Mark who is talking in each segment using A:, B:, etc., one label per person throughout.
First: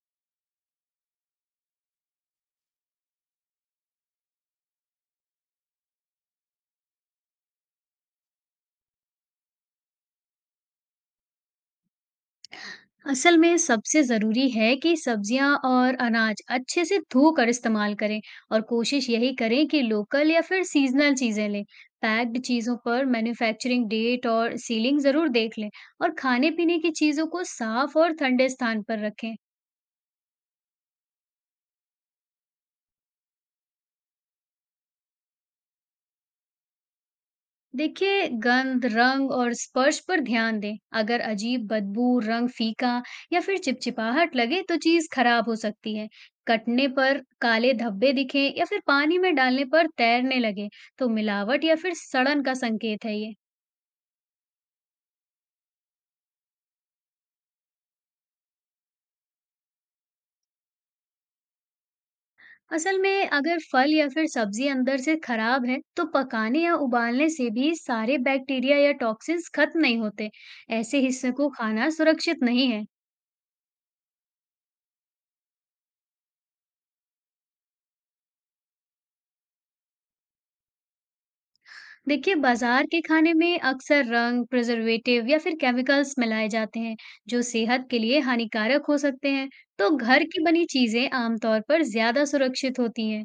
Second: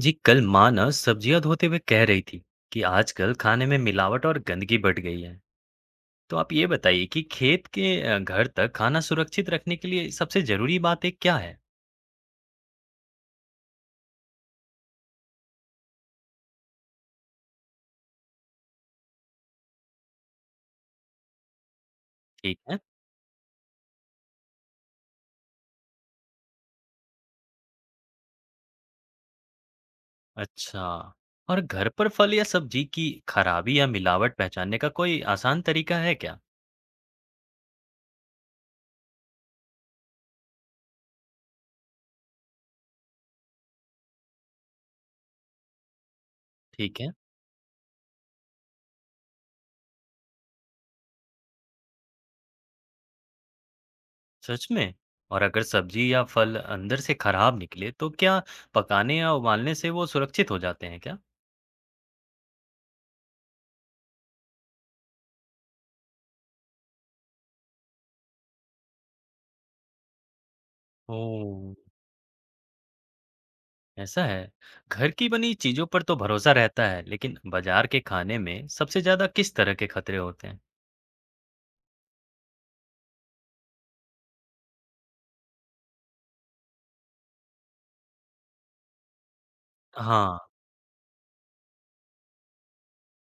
A: जी, कल माँ ना सब्जियां धोते हुए कह रही थी कि आजकल खाने में मिलावट और गंदगी बढ़ गई है। तो आप ये बताइए कि खेत के घर तक खाना सुरक्षित रखने के लिए सबसे जरूरी बातें क्या है।
B: असल में सबसे ज़रूरी है कि सब्जियां और अनाज अच्छे से धोकर इस्तेमाल करें और कोशिश यही करें कि लोकल या फिर सीजनल चीज़ें लें। पैक्ड
A: ठीक
B: चीज़ों
A: है।
B: पर मैन्युफैक्चरिंग डेट और सीलिंग ज़रूर देख लें और खाने पीने की चीज़ों को साफ और ठंडे स्थान पर रखें।
A: अच्छा। और घर पर फल या सब्जी की खराबी या मिलावट पहचानने का कोई आसान तरीका है क्या?
B: देखिए, गंध, रंग और स्पर्श पर ध्यान दें। अगर अजीब बदबू, रंग फीका या फिर चिपचिपाहट लगे तो चीज खराब हो सकती है। कटने
A: ठीक है।
B: पर काले धब्बे दिखें या फिर पानी में डालने पर तैरने लगे तो मिलावट या फिर सड़न का संकेत है ये।
A: सच में? और अगर सब्जी या फल अंदर से खराब निकले तो क्या पकाने या उबालने से वो सुरक्षित हो जाते हैं क्या?
B: असल में अगर फल या फिर सब्जी अंदर से खराब है तो पकाने या उबालने से भी सारे बैक्टीरिया या टॉक्सिन्स खत्म नहीं होते। ऐसे
A: ओ,
B: हिस्से को खाना सुरक्षित नहीं है।
A: ऐसा है। घर की बनी चीजों पर तो भरोसा रहता है, लेकिन बाजार के खाने में सबसे ज्यादा किस तरह के खतरे होते हैं?
B: देखिए, बाज़ार के खाने में अक्सर रंग, प्रिजर्वेटिव या फिर केमिकल्स मिलाए जाते हैं, जो सेहत के लिए हानिकारक हो सकते हैं। तो घर
A: हाँ,
B: की बनी चीज़ें आमतौर पर ज़्यादा सुरक्षित होती हैं।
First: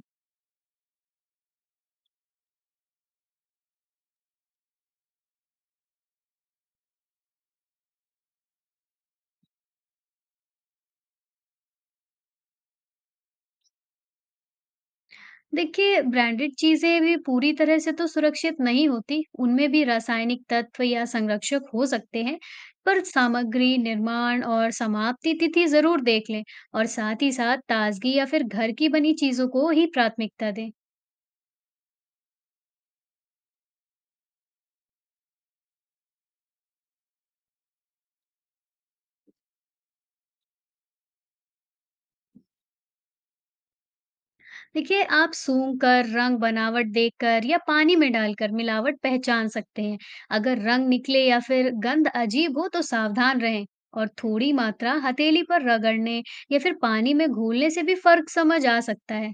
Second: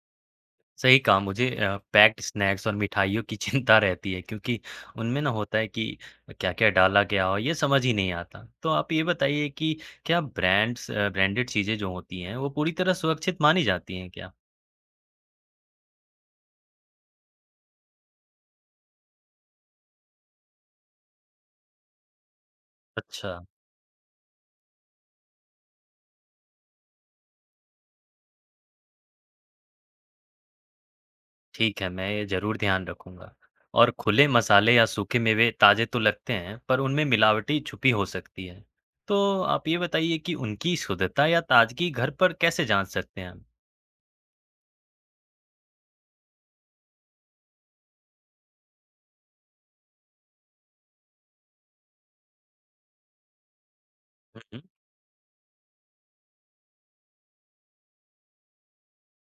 A: सही कहा। मुझे पैक्ड स्नैक्स और मिठाइयों की चिंता रहती है क्योंकि उनमें ना होता है कि क्या क्या डाला गया हो, ये समझ ही नहीं आता। तो आप ये बताइए कि क्या ब्रांड्स ब्रांडेड चीजें जो होती हैं वो पूरी तरह सुरक्षित मानी जाती हैं क्या?
B: देखिए, ब्रांडेड चीज़ें भी पूरी तरह से तो सुरक्षित नहीं होती, उनमें भी रासायनिक तत्व या संरक्षक हो सकते हैं। पर
A: अच्छा।
B: सामग्री, निर्माण और समाप्ति तिथि ज़रूर देख लें और साथ ही साथ ताज़गी या फिर घर की बनी चीज़ों को ही प्राथमिकता दें।
A: ठीक है, मैं ये ज़रूर ध्यान रखूँगा। और खुले मसाले या सूखे मेवे ताज़े तो लगते हैं, पर उनमें मिलावटी छुपी हो सकती है। तो आप ये बताइए कि उनकी शुद्धता या ताज़गी घर पर कैसे जाँच सकते हैं हम?
B: देखिए, आप सूंघ कर, रंग बनावट देखकर या पानी में डालकर मिलावट पहचान सकते हैं। अगर रंग निकले या फिर गंध अजीब हो तो सावधान रहें और
A: हुँ,
B: थोड़ी
A: हुँ।
B: मात्रा हथेली पर रगड़ने या फिर पानी में घोलने से भी फर्क समझ आ सकता है।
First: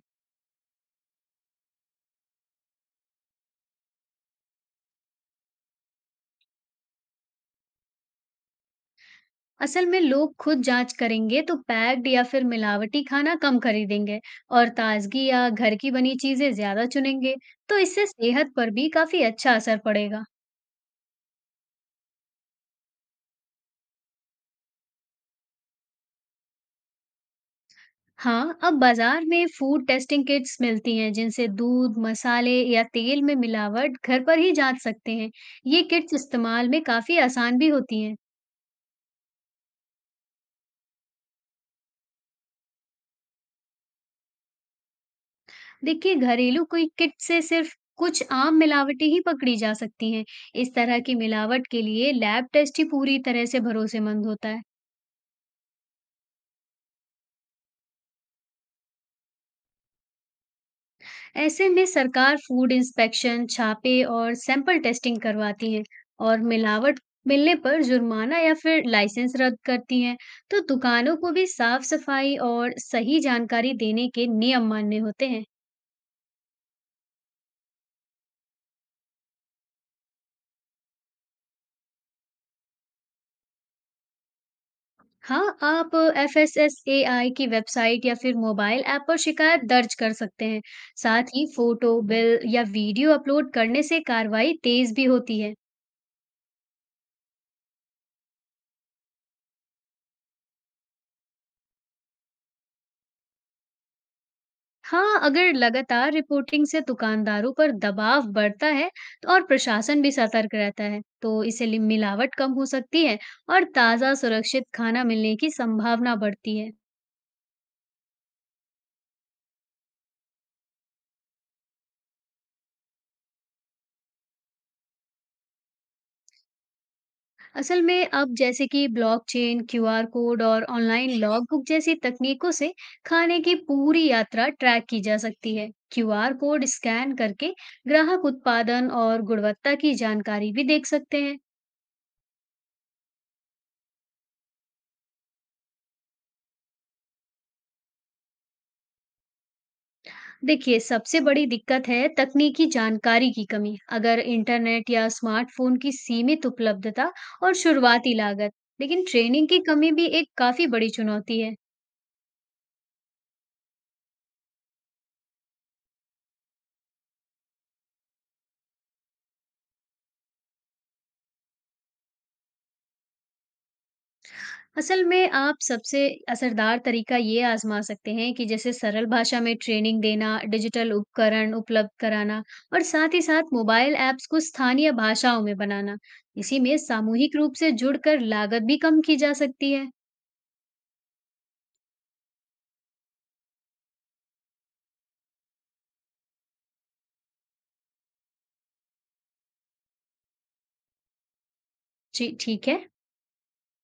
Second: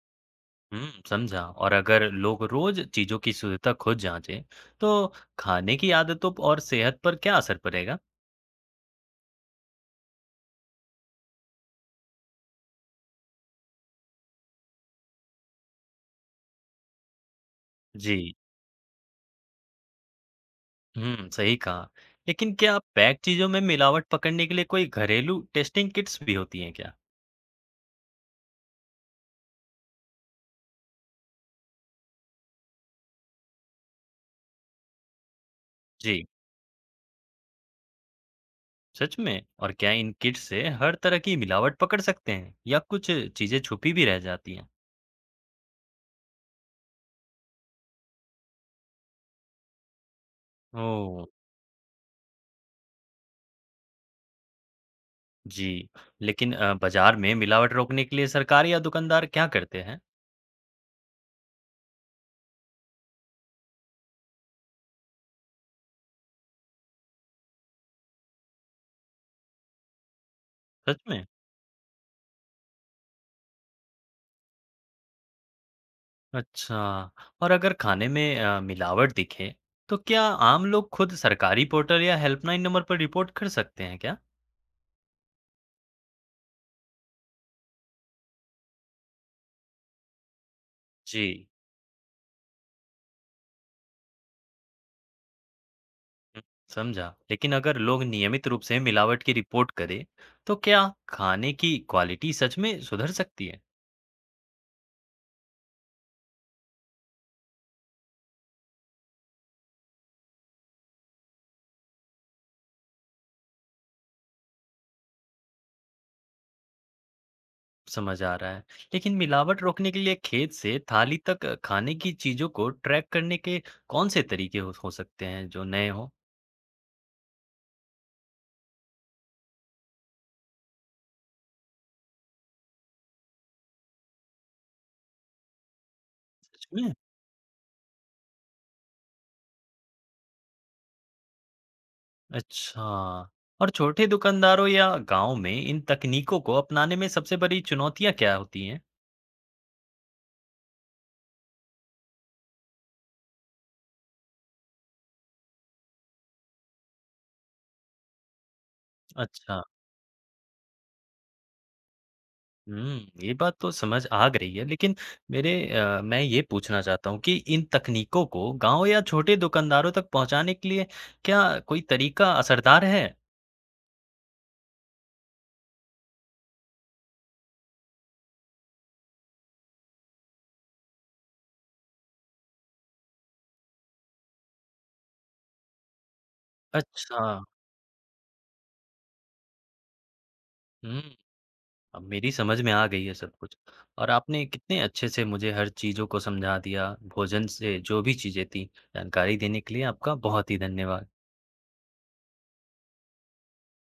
A: हुँ, समझा। और अगर लोग रोज़ चीज़ों की शुद्धता खुद जाँचें, तो खाने की और सेहत पर क्या असर पड़ेगा?
B: असल में लोग खुद जांच करेंगे तो पैक्ड या फिर मिलावटी खाना कम खरीदेंगे और ताजगी या घर की बनी चीजें ज्यादा चुनेंगे, तो इससे
A: जी।
B: सेहत पर भी काफी अच्छा असर पड़ेगा।
A: हुँ, सही कहा। लेकिन क्या पैक चीज़ों में मिलावट पकड़ने के लिए कोई घरेलू टेस्टिंग किट्स भी होती हैं क्या?
B: हाँ, अब बाजार में फूड टेस्टिंग किट्स मिलती हैं, जिनसे दूध, मसाले या तेल में मिलावट घर पर ही जांच सकते हैं। ये किट्स
A: जी।
B: इस्तेमाल में काफी आसान भी होती हैं।
A: सच में? और क्या इन किट से हर तरह की मिलावट पकड़ सकते हैं या कुछ चीज़ें छुपी भी रह जाती हैं?
B: देखिए, घरेलू कोई किट से सिर्फ कुछ आम मिलावटें ही पकड़ी जा सकती हैं। इस तरह की
A: ओह!
B: मिलावट के लिए लैब टेस्ट ही पूरी तरह से भरोसेमंद होता है।
A: जी, लेकिन बाज़ार में मिलावट रोकने के लिए सरकार या दुकानदार क्या करते हैं?
B: ऐसे में सरकार फूड इंस्पेक्शन, छापे और सैंपल टेस्टिंग करवाती है और मिलावट मिलने पर जुर्माना या फिर लाइसेंस रद्द करती हैं। तो
A: सच
B: दुकानों
A: में?
B: को भी साफ सफाई और सही जानकारी देने के नियम मानने होते हैं।
A: अच्छा, और अगर खाने में मिलावट दिखे, तो क्या आम लोग खुद सरकारी पोर्टल या हेल्पलाइन नंबर पर रिपोर्ट कर सकते हैं क्या?
B: हाँ, आप एफएसएसएआई की वेबसाइट या फिर मोबाइल ऐप पर शिकायत दर्ज कर सकते हैं। साथ ही
A: जी,
B: फोटो, बिल या वीडियो अपलोड करने से कार्रवाई तेज भी होती है।
A: समझा। लेकिन अगर लोग नियमित रूप से मिलावट की रिपोर्ट करें, तो क्या खाने की क्वालिटी सच में सुधर सकती है?
B: हाँ, अगर लगातार रिपोर्टिंग से दुकानदारों पर दबाव बढ़ता है तो और प्रशासन भी सतर्क रहता है, तो इससे मिलावट कम हो सकती है और ताज़ा सुरक्षित खाना मिलने की संभावना बढ़ती है।
A: समझ आ रहा है। लेकिन मिलावट रोकने के लिए खेत से थाली तक खाने की चीज़ों को ट्रैक करने के कौन से तरीके हो सकते हैं जो नए हों?
B: असल में अब जैसे कि ब्लॉकचेन, क्यूआर कोड और ऑनलाइन लॉगबुक जैसी तकनीकों से खाने की पूरी यात्रा ट्रैक की जा सकती है। क्यूआर कोड
A: सच में?
B: स्कैन करके ग्राहक उत्पादन और गुणवत्ता की जानकारी भी देख सकते हैं।
A: अच्छा। और छोटे दुकानदारों या गांव में इन तकनीकों को अपनाने में सबसे बड़ी चुनौतियां क्या होती हैं?
B: देखिए, सबसे बड़ी दिक्कत है तकनीकी जानकारी की कमी। अगर इंटरनेट या स्मार्टफ़ोन की सीमित उपलब्धता और शुरुआती लागत, लेकिन ट्रेनिंग की
A: अच्छा।
B: कमी भी एक काफ़ी बड़ी चुनौती है।
A: हम्म, ये बात तो समझ आ रही है, लेकिन मैं ये पूछना चाहता हूँ कि इन तकनीकों को गांव या छोटे दुकानदारों तक पहुंचाने के लिए क्या कोई तरीका असरदार है?
B: असल में आप सबसे असरदार तरीका ये आज़मा सकते हैं कि जैसे सरल भाषा में ट्रेनिंग देना, डिजिटल उपकरण उपलब्ध कराना और साथ ही साथ मोबाइल ऐप्स को स्थानीय भाषाओं में बनाना। इसी में
A: अच्छा।
B: सामूहिक रूप से जुड़कर लागत भी कम की जा सकती है।
A: हम्म, अब मेरी समझ में आ गई है सब कुछ। और आपने कितने अच्छे से मुझे हर चीज़ों को समझा दिया। भोजन से जो भी चीज़ें थी, जानकारी देने के लिए आपका बहुत ही धन्यवाद।
B: जी, ठीक है?